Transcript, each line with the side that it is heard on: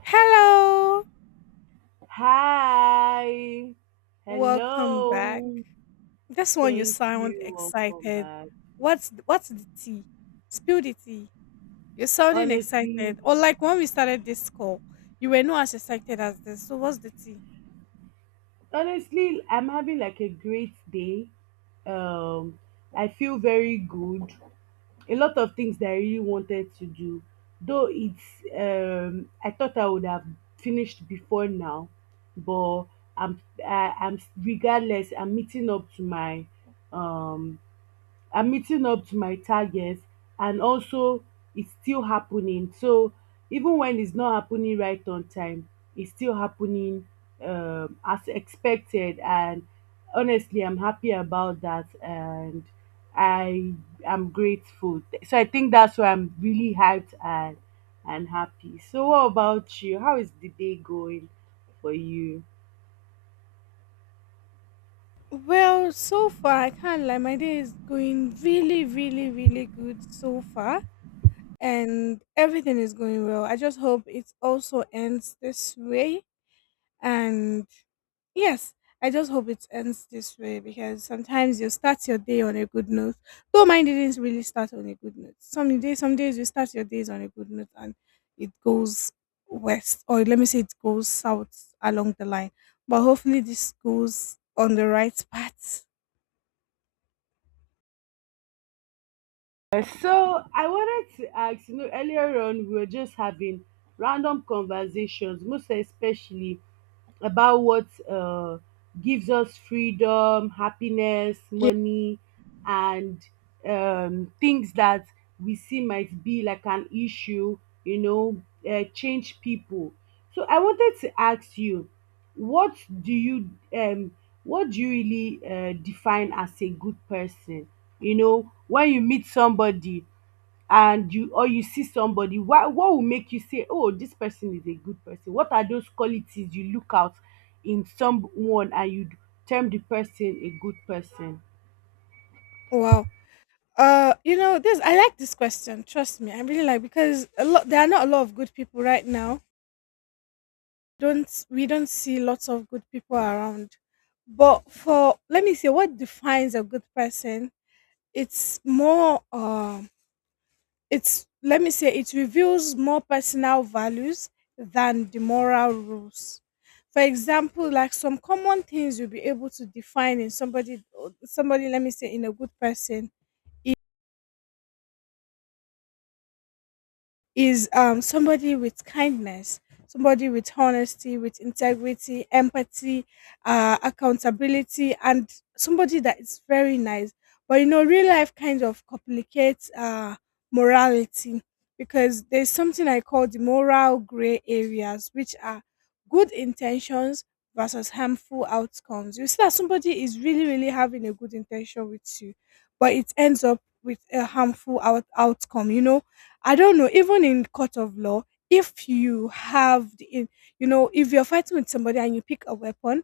left: Hello,
right: Hi.
left: welcome back.
right: Hello.
left: This one you
right: Thank
left: sound
right: you. Welcome
left: excited.
right: back.
left: What's the tea? Spill the tea. You're sounding
right: Honestly,
left: excited. Or like when we started this call, you were not as excited as this. So what's the tea?
right: honestly, I'm having like a great day. Um, I feel very good. A lot of things that I really wanted to do, though it's I thought I would have finished before now, but I'm regardless. I'm meeting up to my um I'm meeting up to my targets, and also it's still happening. So even when it's not happening right on time, it's still happening, as expected. And honestly, I'm happy about that, and I am grateful. So I think that's why I'm really hyped and happy. So what about you? How is the day going for you?
left: Well, so far I can't lie. My day is going really, really, really good so far, and everything is going well. I just hope it also ends this way. And yes, I just hope it ends this way because sometimes you start your day on a good note. Though mine didn't really start on a good note. Some days you start your days on a good note and it goes west, or let me say it goes south along the line. But hopefully this goes on the right path.
right: So I wanted to ask, you know, earlier on we were just having random conversations, most especially about what gives us freedom, happiness,
left: Yeah.
right: money, and things that we see might be like an issue, you know, change people. So I wanted to ask you, what do you um what do you really define as a good person? You know, when you meet somebody, and you, or you see somebody, why, what will make you say, oh, this person is a good person? What are those qualities you look out in someone and you term the person a good person?
left: Wow. You know this. I like this question. Trust me, I really like because a lot. There are not a lot of good people right now, don't we don't see lots of good people around, but for let me say what defines a good person, it's more it's, let me say, it reveals more personal values than the moral rules. For example, like some common things you'll be able to define in somebody, somebody, let me say, in a good person is somebody with kindness, somebody with honesty, with integrity, empathy, accountability, and somebody that is very nice. But you know, real life kind of complicates morality, because there's something I call the moral gray areas, which are good intentions versus harmful outcomes. You see that somebody is really, really having a good intention with you, but it ends up with a harmful outcome, you know. I don't know, even in court of law, if you have the, you know, if you're fighting with somebody and you pick a weapon,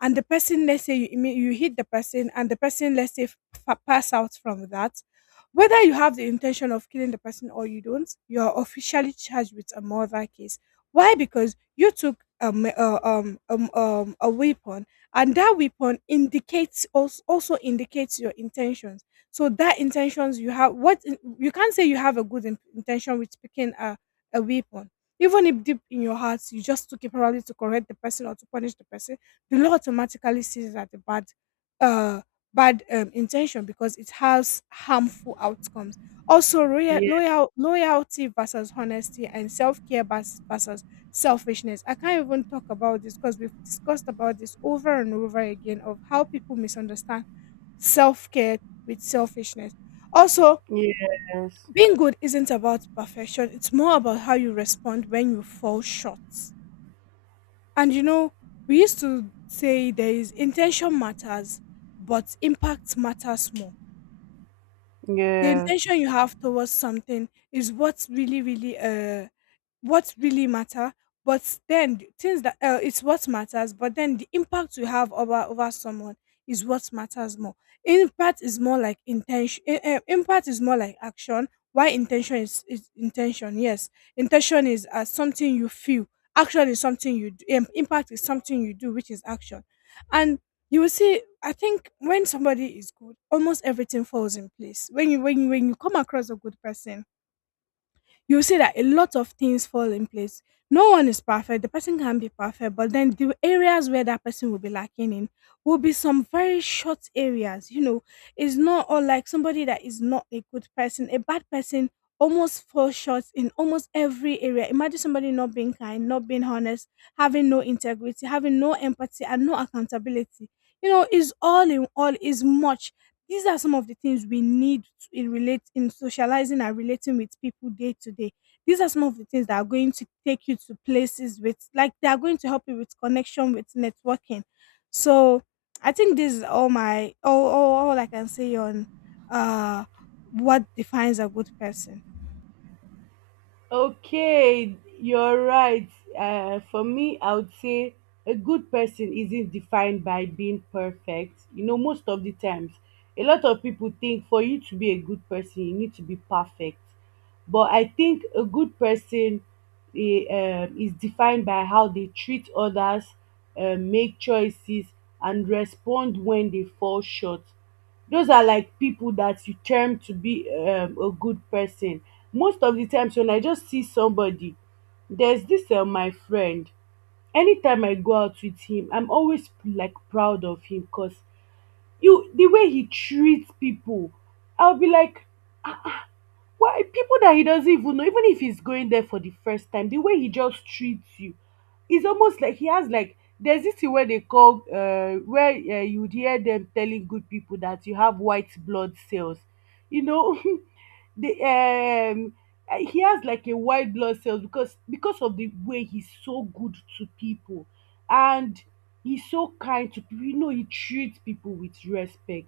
left: and the person, let's say you you hit the person, and the person, let's say, pass out from that, whether you have the intention of killing the person or you don't, you are officially charged with a murder case. Why? Because you took a weapon, and that weapon indicates also, also indicates your intentions. So that intentions you have, you can't say you have a good intention with picking a weapon. Even if deep in your heart you just took it probably to correct the person or to punish the person, the law automatically sees it as a bad, uh, bad intention because it has harmful outcomes. Also, roya-
right: Yeah.
left: loyal loyalty versus honesty, and self care versus selfishness. I can't even talk about this because we've discussed about this over and over again of how people misunderstand self care with selfishness. Also,
right: Yes.
left: being good isn't about perfection, it's more about how you respond when you fall short. And you know, we used to say there is intention matters, but impact matters more. The
right: Yes.
left: intention you have towards something is what's really, really what really matter, but then the things that it's what matters, but then the impact you have over over someone is what matters more. Impact is more like intention, impact is more like action. Why intention is, intention, yes. Intention is something you feel. Action is something you do. Impact is something you do, which is action. And you will see, I think when somebody is good, almost everything falls in place. When you come across a good person, you'll see that a lot of things fall in place. No one is perfect. The person can be perfect, but then the areas where that person will be lacking in will be some very short areas. You know, it's not all like somebody that is not a good person. A bad person almost falls short in almost every area. Imagine somebody not being kind, not being honest, having no integrity, having no empathy, and no accountability. You know, is all in all is much. These are some of the things we in relate in socializing and relating with people day to day. These are some of the things that are going to take you to places with, like they are going to help you with connection, with networking. So I think this is all my all I can say on uh what defines a good person.
right: Okay, you're right. For me, I would say a good person isn't defined by being perfect. You know, most of the times, a lot of people think for you to be a good person, you need to be perfect. But I think a good person is defined by how they treat others, make choices, and respond when they fall short. Those are like people that you term to be a good person. Most of the times when I just see somebody, there's this my friend. Anytime I go out with him, I'm always like proud of him because you the way he treats people, I'll be like, why, people that he doesn't even know, even if he's going there for the first time, the way he just treats you, it's almost like he has like there's this thing where they call where you would hear them telling good people that you have white blood cells. You know, the he has like a white blood cells because of the way he's so good to people, and he's so kind to people, you know, he treats people with respect.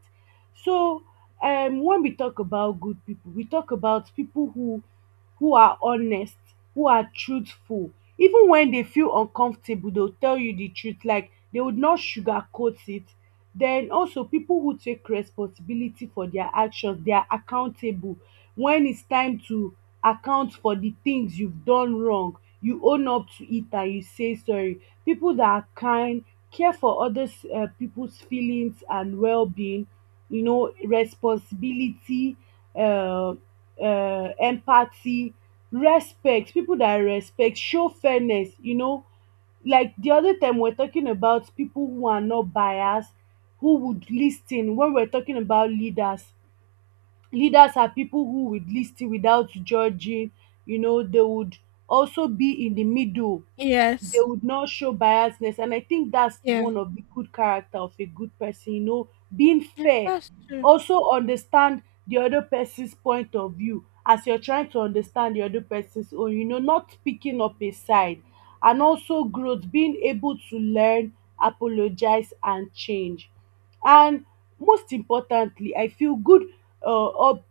right: So, when we talk about good people, we talk about people who are honest, who are truthful. Even when they feel uncomfortable, they'll tell you the truth, like, they would not sugarcoat it. Then also, people who take responsibility for their actions, they are accountable. When it's time to account for the things you've done wrong, you own up to it and you say sorry. People that are kind, care for others, um, people's feelings and well-being, you know, responsibility, um empathy, respect. People that respect, show fairness, you know. Like the other time we were talking about people who are not biased, who would lis ten when we were talking about leaders. Leaders are people who would lis ten without judging. You know, they would also be in the middle, they
left: Yes.
right: would not show biasness, and I think that's
left: Yeah.
right: one of the good character of a good person, you know, being
left: Yeah,
right: fair.
left: that's true.
right: Also, understand the other person's point of view as you're trying to understand the other person's own, you know, not picking up a side. And also growth, being able to learn, apologize, and change. And most importantly, I feel good, or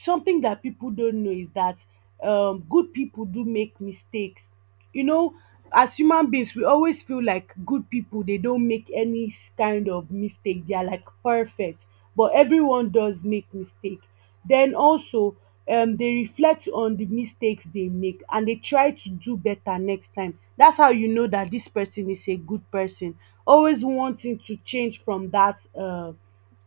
right: something that people don't know is that, good people do make mistakes. You know, as human beings, we always feel like good people, they don't make any kind of mistake. They are like perfect, but everyone does make mistake. Then also, they reflect on the mistakes they make and they try to do better next time. That's how you know that this person is a good person, always wanting to change from that, uh,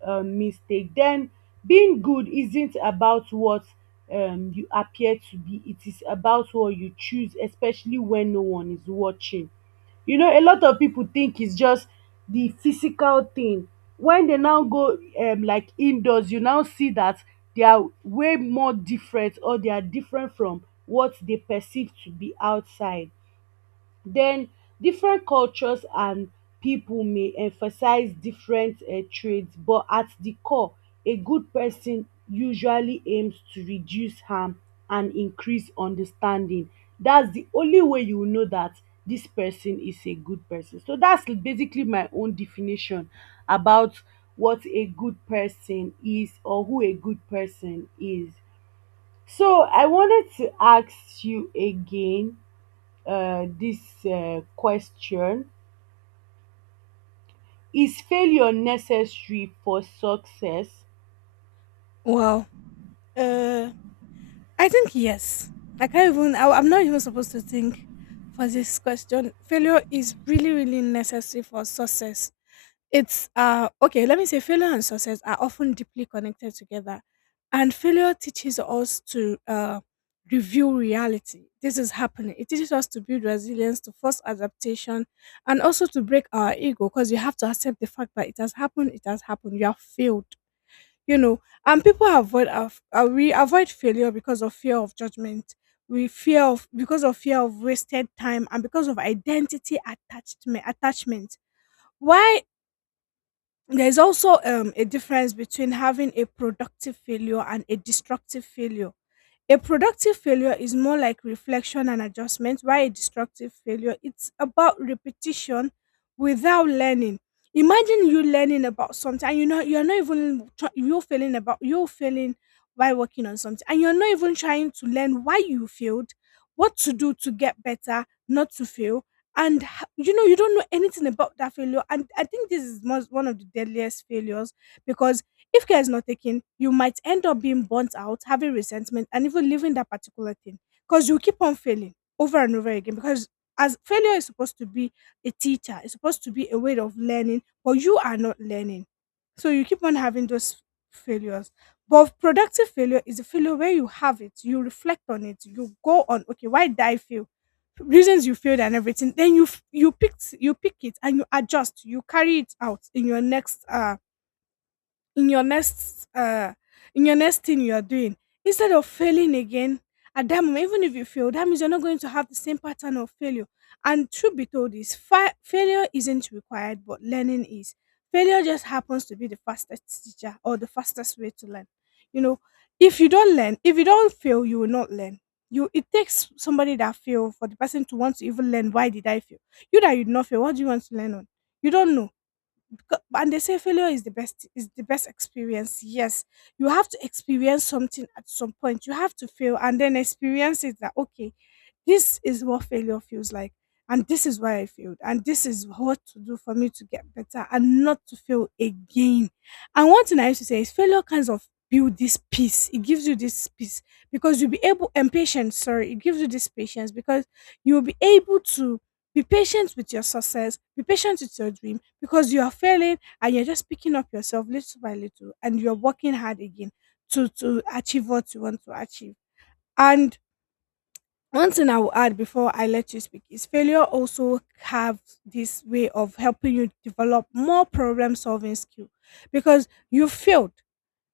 right: um mistake. Then being good isn't about what you appear to be, it is about what you choose, especially when no one is watching. You know, a lot of pipu think is just the physical thing. When they now go like indoors, you now see that they are way more different, or they are different from what they perceive to be outside. Then different cultures and people may emphasize different traits, but at the core, a good person usually aims to reduce harm and increase understanding. That's the only way you will know that this person is a good person. So that's basically my own definition about what a good person is, or who a good person is. So I wanted to ask you again, this question. Is failure necessary for success?
left: Well. Uh I think yes. I'm not even supposed to think for this question. Failure is really, really necessary for success. It's okay, let me say failure and success are often deeply connected together, and failure teaches us to review reality. This is happening. It teaches us to build resilience, to force adaptation, and also to break our ego, because you have to accept the fact that it has happened. It has happened. You have failed, you know. And people avoid we avoid failure because of fear of judgment. We fear of because of fear of wasted time and because of identity attachment. Why, there is also a difference between having a productive failure and a destructive failure. A productive failure is more like reflection and adjustment, while a destructive failure, it's about repetition without learning. Imagine you learning about something and you know you're not even you're failing about, you're failing while working on something and you're not even trying to learn why you failed, what to do to get better, not to fail. And you know, you don't know anything about that failure, and I think this is most, one of the deadliest failures, because if care is not taken, you might end up being burnt out, having resentment, and even leaving that particular thing because you keep on failing over and over again. Because as failure is supposed to be a teacher, it's supposed to be a way of learning, but you are not learning. So you keep on having those failures. But productive failure is a failure where you have it, you reflect on it, you go on, okay, why did I fail? Reasons you failed and everything. Then you f- you picked you pick it and you adjust. You carry it out in your next in your next in your next thing you are doing, instead of failing again at that moment. Even if you fail, that means you're not going to have the same pattern of failure. And truth be told is failure isn't required, but learning is. Failure just happens to be the fastest teacher or the fastest way to learn. You know, if you don't learn, if you don't fail, you will not learn. You, it takes somebody that fail for the person to want to even learn, why did I fail? You that you did not fail, what do you want to learn on? You don't know. And they say failure is the best experience. Yes, you have to experience something at some point. You have to fail and then experience it that, okay, this is what failure feels like, and this is why I failed, and this is what to do for me to get better and not to fail again. And one thing I used to say is failure kinds of build this peace, it gives you this peace, because you'll be able, and patience, sorry, it gives you this patience because you'll be able to be patient with your success, be patient with your dream, because you are failing and you're just picking up yourself little by little, and you're working hard again to achieve what you want to achieve. And one thing I will add before I let you speak is failure also have this way of helping you develop more problem solving skill. Because you failed,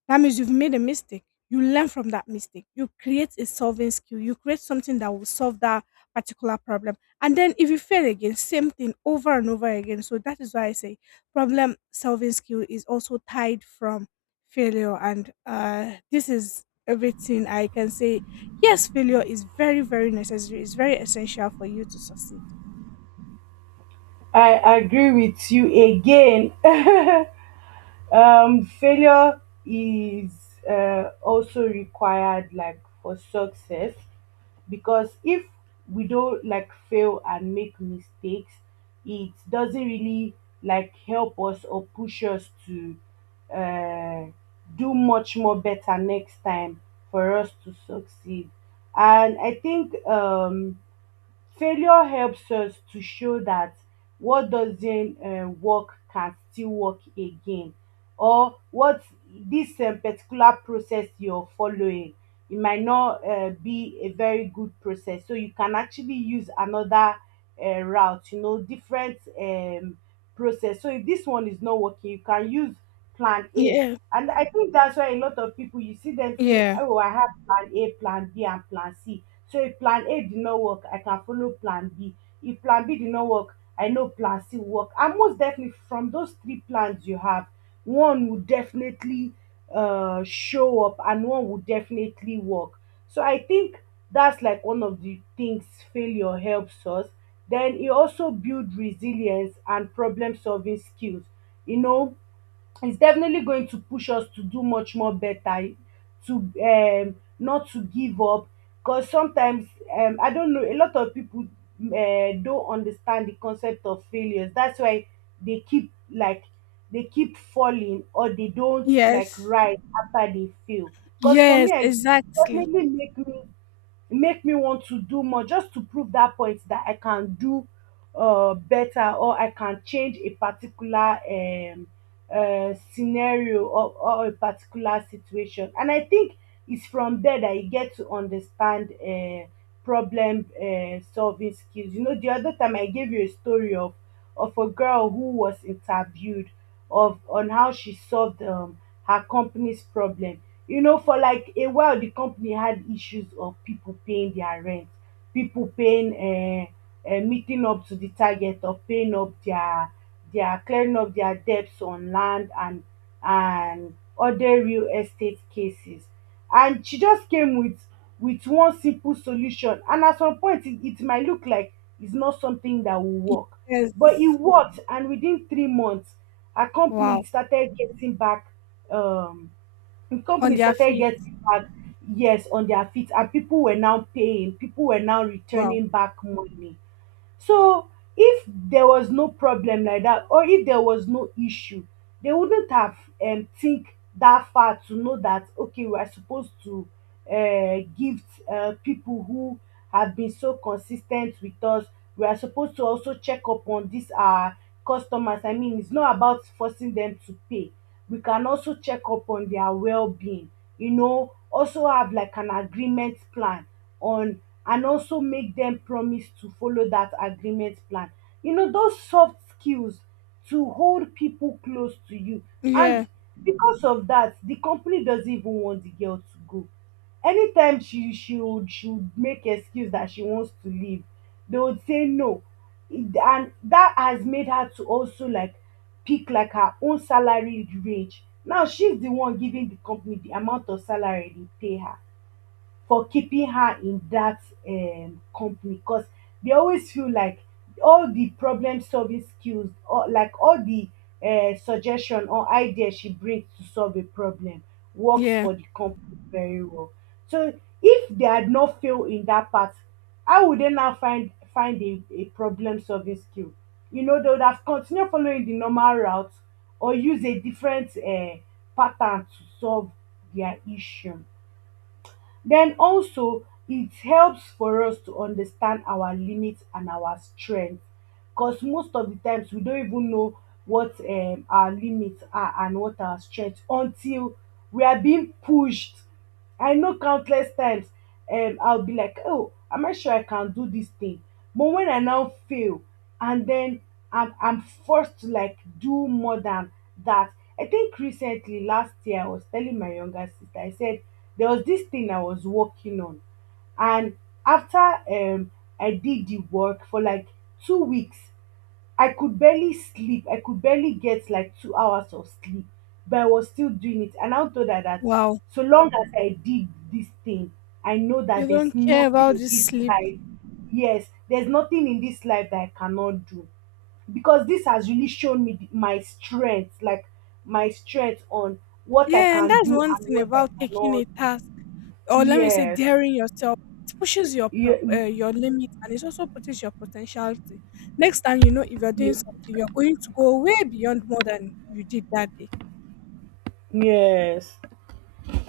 left: that means you've made a mistake. You learn from that mistake. You create a solving skill. You create something that will solve that particular problem. And then if you fail again, same thing over and over again. So that is why I say problem solving skill is also tied from failure. And this is everything I can say. Yes, failure is very, very necessary. It's very essential for you to succeed.
right: I agree with you again. Failure is also required, like, for success, because if we don't like fail and make mistakes, it doesn't really like help us or push us to uh, do much more better next time for us to succeed. And I think, failure helps us to show that what doesn't work can still work again. Or what, this particular process you're following, it might not be a very good process, so you can actually use another route, you know, different, process. So if this one is not working, you can use plan a.
left: Yeah.
right: And I think that's why a lot of people, you see them saying,
left: Yeah.
right: oh, I have plan a, plan b, and plan c. So if plan A did not work, I can follow plan B. If plan B did not work, I know plan C will work. And most definitely, from those three plans you have, one will definitely show up, and one will definitely work. So I think that's like one of the things failure helps us. Then it also builds resilience and problem solving skills. You know, it's definitely going to push us to do much more better, to not to give up. Because sometimes, I don't know, a lot of people don't understand the concept of failures, that's why they keep like they keep falling, or they don't like
left: Yes.
right: rise after they fail. Because for
left: Yes,
right: me, I it
left: exactly.
right: definitely make me want to do more, just to prove that point that I can do better, or I can change a particular, scenario, or a particular situation. And I think it's from there that you get to understand, problem, solving skills. You know, the other time I gave you a story of a girl who was interviewed of on how she solved her company's problem. You know, for like a while, the company had issues of people paying their rent, people paying, meeting up to the target of paying up their clearing up their debts on land and other real estate cases. And she just came with one simple solution. And at some point, it might look like it's not something that will work, but it
left: Yes.
right: worked. And within 3 months, our company
left: Wow.
right: started getting back um the
left: On
right: company
left: their
right: started
left: feet.
right: getting back, yes, on their feet, and people were now paying, people were now
left: Wow.
right: returning back money. So if there was no problem like that, or if there was no issue, they wouldn't have, think that far to know that, okay, we are supposed to gift people who have been so consistent with us. We are supposed to also check up on this our customers, I mean, it's not about forcing them to pay, we can also check up on their well-being, you know, also have like an agreement plan on, and also make them promise to follow that agreement plan, you know, those soft skills, to hold people close to you. And
left: Yeah.
right: because of that, the company doesn't even want the girl to go. Anytime she would, she would make excuse that she wants to leave, they would say no. And that has made her to also like pick like her own salary range. Now she's the one giving the company the amount of salary they pay her for keeping her in that company, because they always feel like all the problem solving skills, or like all the, suggestion or idea she brings to solve a problem works
left: Yeah.
right: for the company very well. So if they had not failed in that part, how would they now find a problem solving skill? You know, they would have continued following the normal route, or use a different pattern to solve their issue. Den also it helps for us to understand our limit and our strength, cause most of the times we don't even know what our limit are and what our strength until we are being pushed. I know countless times I'll be like, oh, am I sure I can do this thing? But when I now fail and then I'm forced to like do more than that. I think recently last year I was telling my younger sister, I said there was this thing I was working on, and after I did the work for like 2 weeks. I could barely sleep. I could barely get like 2 hours of sleep, but I was still doing it. And I thought that
left: Wow.
right: so long as I did this thing, I know
left: You
right: that
left: don't
right: there's
left: care
right: nothing
left: about
right: in
left: this
right: this
left: sleep.
right: life. Yes, there's nothing in this life that I cannot do, because this has really shown me my strength, like my strength on what I
left: Yeah, and
right: can
left: that's
right: do
left: one
right: and
left: thing
right: what I
left: about taking
right: cannot.
left: a task, or let me say,
right: Yes.
left: daring yourself. It pushes your
right: Yeah.
left: your limit, and it also pushes your potentiality. Next time, you know, if you're doing something, you're going to go way beyond more than you did that day.
right: Yes.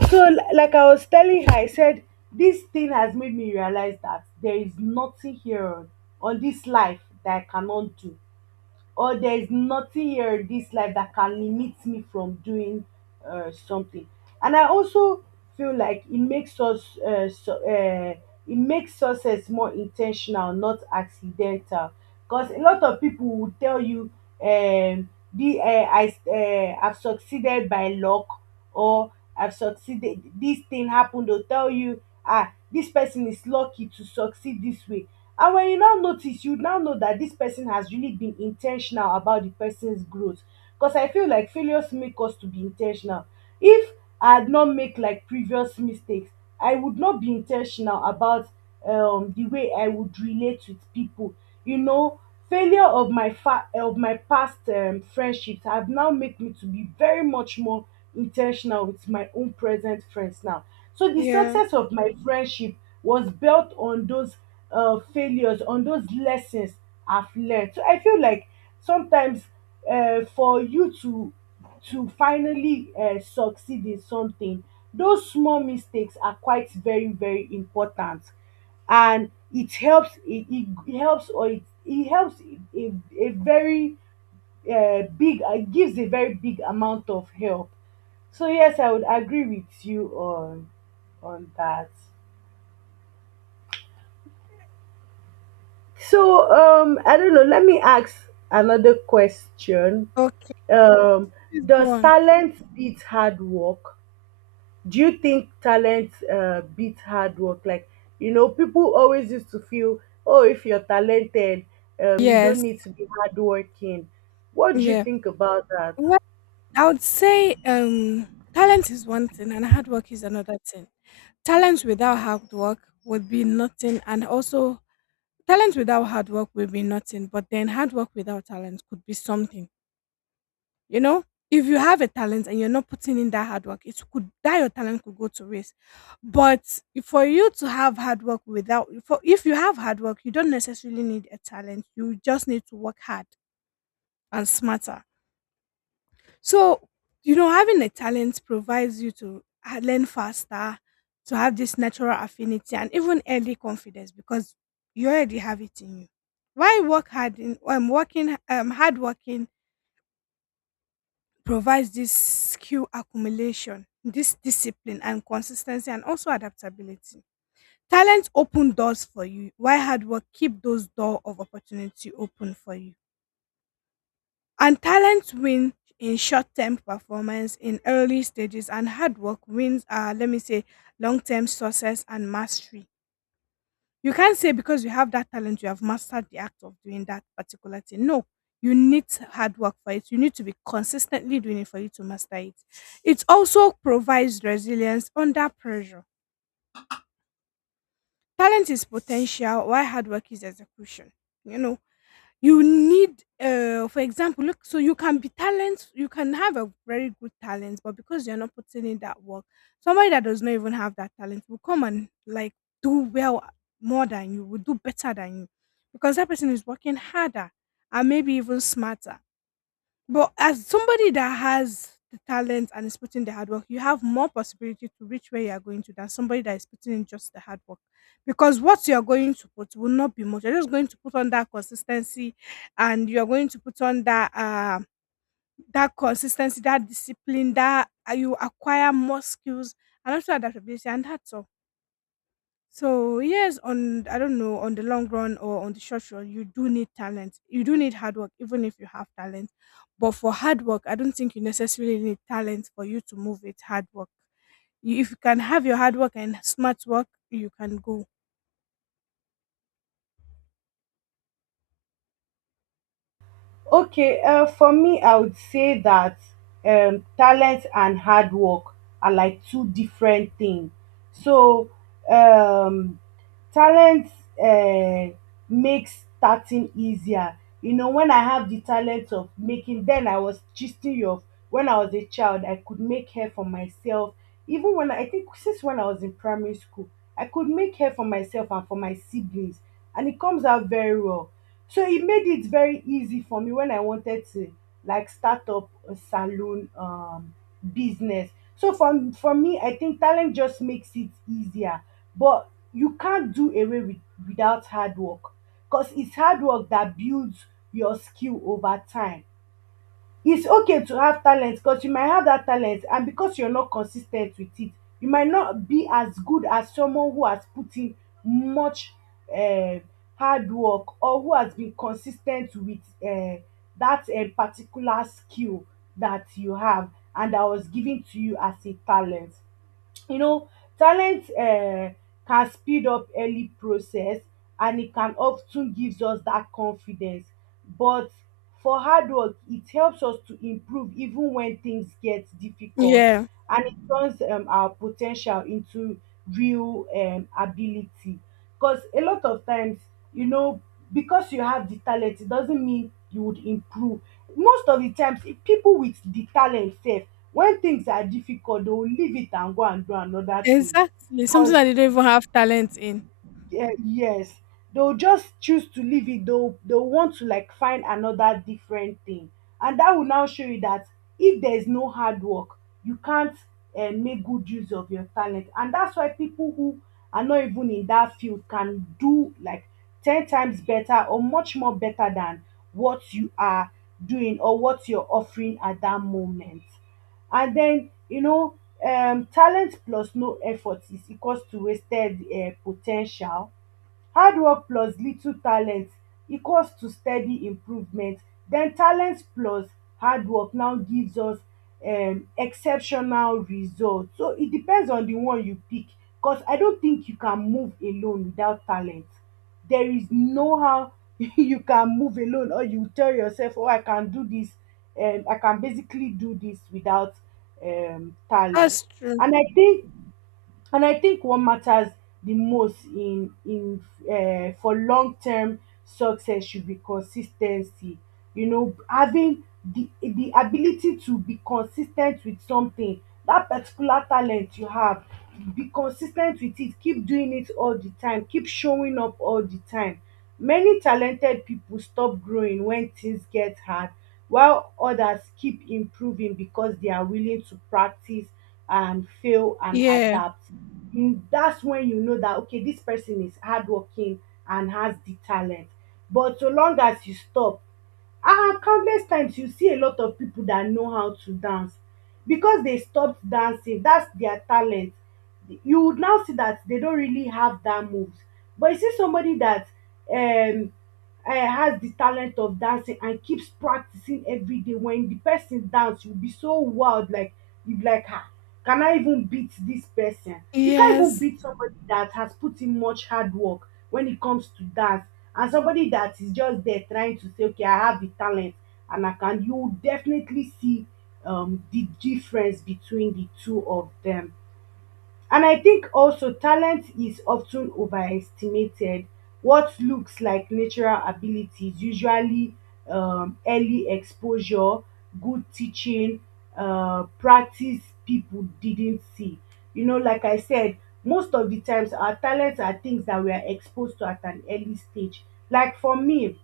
right: So, like I was telling her, I said, this thing has made me realize that there is nothing here on this life that I cannot do, or there is nothing here in this life that can limit me from doing something. And I also feel like it makes us it makes success more intentional, not accidental. Because a lot of people will tell you, um, the I I've succeeded by luck, or I've succeeded. This thing happened. They'll tell you, ah, this person is lucky to succeed this way. And when you now notice, you now know that this person has really been intentional about the person's growth. Because I feel like failures make us to be intentional. If I had not make like previous mistakes, I would not be intentional about the way I would relate with people. You know, failure of my past friendships have now made me to be very much more intentional with my own present friends now, so the
left: Yeah.
right: success of my friendship was built on those failures, on those lessons I've learned. So I feel like sometimes, for you to finally succeed in something, those small mistakes are quite very very important. And it helps, it helps, or it helps a, a very big, gives a very big amount of help. So yes, I would agree with you on that. So I don't know, let me ask another question.
left: Okay.
right: um
left: Please go
right: does
left: on.
right: talent beat hard work? Do you think talent beats hard work? Like, you know, people always used to feel, oh, if you're talented, you
left: Yes.
right: don't need to be hardworking. What do you
left: Yeah.
right: think about that?
left: Well, I would say talent is one thing, and hard work is another thing. Talent without hard work would be nothing, and also talent without hard work would be nothing. But then hard work without talent could be something. You know, if you have a talent and you're not putting in that hard work, it could that your talent could go to waste. But for you to have hard work without, for if you have hard work, you don't necessarily need a talent. You just need to work hard and smarter. So, you know, having a talent provides you to learn faster, to have this natural affinity and even early confidence because you already have it in you. Why work hard in working hard working provides this skill accumulation, this discipline and consistency and also adaptability. Talent open doors for you. Why hard work keep those door of opportunity open for you? And talent win in short term performance in early stages, and hard work wins, let me say, long term success and mastery. You can't say because you have that talent, you have mastered the act of doing that particular thing. No, you need hard work for it. You need to be consistently doing it for you to master it. It also provides resilience under pressure. Talent is potential, while hard work is execution. You know, you need for example look so you can be talent you can have a very good talent but because you're not putting in that work somebody that does not even have that talent will come and like do well more than you will do better than you because that person is working harder and maybe even smarter but as somebody that has the talent and is putting the hard work, you have more possibility to reach where you are going to than somebody that is putting in just the hard work. Because what you are going to put will not be much. You're just going to put on that consistency and you're going to put on that consistency, that discipline, that you acquire more skills and also adaptability, and that's all. So yes, on I don't know on the long run or on the short run, you do need talent. You do need hard work, even if you have talent. But for hard work, I don't think you necessarily need talent for you to move it. Hard work. You, if you can have your hard work and smart work, you can go.
right: Okay, for me, I would say that talent and hard work are like two different things. So, um, talent uh, makes starting easier. You know, when I have the talent of making, then I was gisting you of when I was a child, I could make hair for myself. Even when I think since when I was in primary school, I could make hair for myself and for my siblings, and it comes out very well, so it made it very easy for me when I wanted to like start up a salon business. So for me, I think talent just makes it easier, but you can't do away without hard work, because it's hard work that builds your skill over time. It's okay to have talent, because you might have that talent and because you're not consis ten t with it, you might not be as good as someone who has put in much um hard work, or who has been consis ten t with um that particular skill that you have and that was given to you as a talent. You know, talent can speed up early process, and e can of ten gives us that confidence. But for hard work, it helps us to improve even when things get difficult,
left: Yeah,
right: and it turns our po ten tial into real ability. Because a lot of times, you know, because you have the talent it doesn't mean you would improve. Most of the times, if people with the talent sef, when things are difficult, they will leave it and go and do another thing.
left: exactly. Something
right: Because
left: that you don't even have talent in.
right: yeah, yes, they'll just choose to leave it. They'll want to like find another different thing, and that will now show you that if there is no hard work, you can't make good use of your talent. And that's why people who are not even in that field can do like 10 times better or much more better than what you are doing or what you're offering at that moment. And then you know, talent plus no effort is equals to wasted potential. Hard work plus little talent equals to steady improvement. Den talent plus hard work now gives us exceptional result. So it depends on the one you pick, cos I don't think you can move alone without talent. There is no how you can move alone, or you tell yourself, oh, I can do dis, I can basically do dis without talent.
left: That's true.
right: And I think and I think what matters the most in for long term success should be consis ten cy. You know, having the ability to be consis ten t with something, that particular talent you have, be consis ten t with it, keep doing it all the time, keep showing up all the time. Many talented pipo stop growing when things get hard, while others keep improving because they are willing to practice and fail and
left: Yeah.
right: adapt. Mm, that's when you know that okay, this person is hardworking and has the talent. But so long as you stop, ah, countless times you see a lot of people that know how to dance, because they stopped dancing, that's their talent, you would now see that they don't really have that moves. But you see somebody that um has the talent of dancing and keeps practicing every day. When the person dance, you'll be so wild, like you be like, ah, can I even beat this person? You can't even
left: Yes.
right: beat somebody that has put in much hard work when it comes to dance, and somebody that is just there trying to say, okay, I have the talent and I can. You will definitely see the difference between the two of them. And I think also talent is often overestimated. What looks like natural abilities, usually early exposure, good teaching, practice people didn't see. You know, like I said, most of the times our talents are things that we are exposed to at an early stage. Like for me,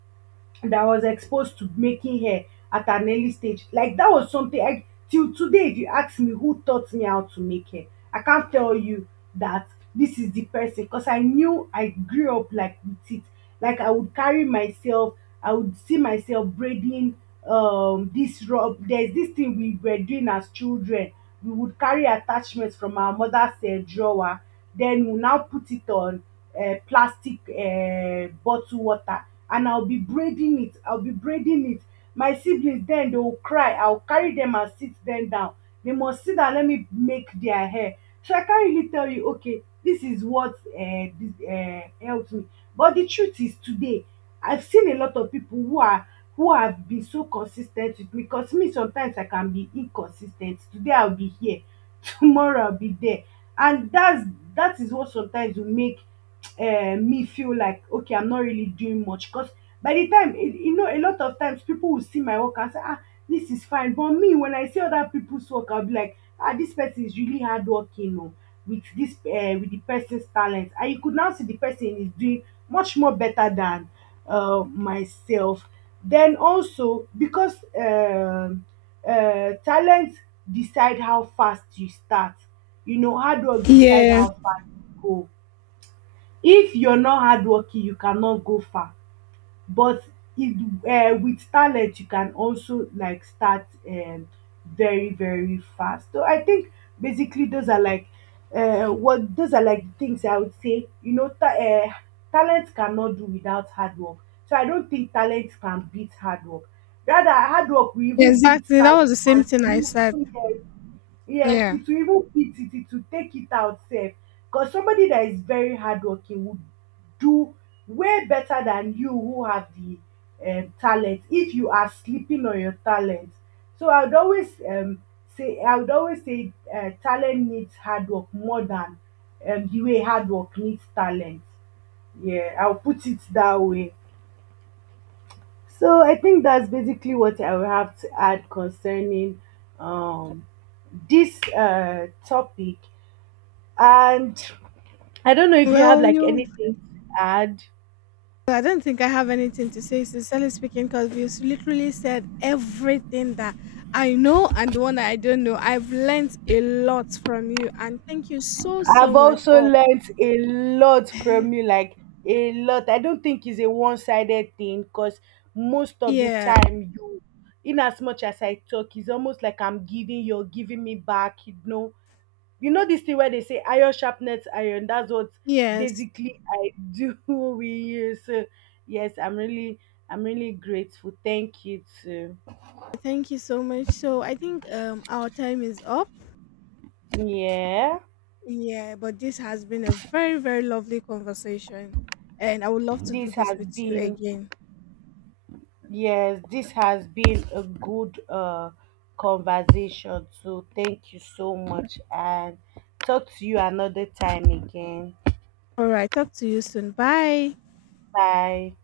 right: that was exposed to making hair at an early stage. Like that was something I, till today. If you ask me who taught me how to make hair, I can't tell you that this is the person, because I knew I grew up like with it. Like I would carry myself, I would see myself braiding this rub. There's this thing we were doing as children. We would carry attachments from our mother's drawer, then we now put it on plastic bottle water, and I'll be braiding it, I'll be braiding it. My siblings then they will cry, I'll carry them and sit them down. They must sit down, let me make their hair. So I can't really tell you, okay, this is what helped me. But the truth is today, I've seen a lot of people who have been so consistent with me, because me sometimes I can be inconsistent. Today I'll be here, tomorrow I'll be there. And that is what sometimes will make me feel like okay, I'm not really doing much. Because by the time you know, a lot of times people will see my work and say, ah, this is fine, but me when I see other people's work, I'll be like, ah, this person is really hardworking o with this with the person's talent, and you could now see the person is doing much more better than myself. Then also because talent decide how fast you start. You know, hard work decide
left: Yeah.
right: how fast you go. If you're not hardworking you cannot go far. But if with talent you can also like start very very fast. So I think basically those are like what those are like the things I would say. You know, talent cannot do without hard work, so I don't think talent can beat hard work. Rather, hard work will even beat
left: Exactly. That
right: talent.
left: was the same thing I said.
right: And yes,
left: Yeah.
right: it will even eat it, it will take it out safe. Because somebody that is very hardworking would do way better than you who have the talent if you are sleeping on your talent. So I would always say I would always say talent needs hard work more than the way hard work needs talent. Yeah, I'll put it that way. So I think that's basically what I will have to add concerning um this topic, and I don't know if you have
left: Well,
right: like
left: you
right: anything to add.
left: I don't think I have anything to say, sincerely speaking, because you literally said everything that I know and the one that I don't know. I've learnt a lot from you, and thank you so, so
right: I've
left: much
right: also
left: for.
right: learned a lot from you, like a lot. I don't think it's a one-sided thing, because most of the
left: Yeah,
right: time you, in as much as I talk, it's almost like I'm giving, you're giving me back. You know, this thing where they say iron sharpens iron, that's what
left: yes.
right: basically I do with you. So yes, I'm really grateful. Thank you too.
left: Thank you so much. So I think our time is up.
right: Yeah,
left: Yeah, but this has been a very, very lovely conversation, and I would love to do
right: this
left: this
right: has
left: with you
right: been,
left: again.
right: yes, this has been a good conversation. So thank you so much, and talk to you another time again.
left: All right, talk to you soon. Bye.
right: Bye.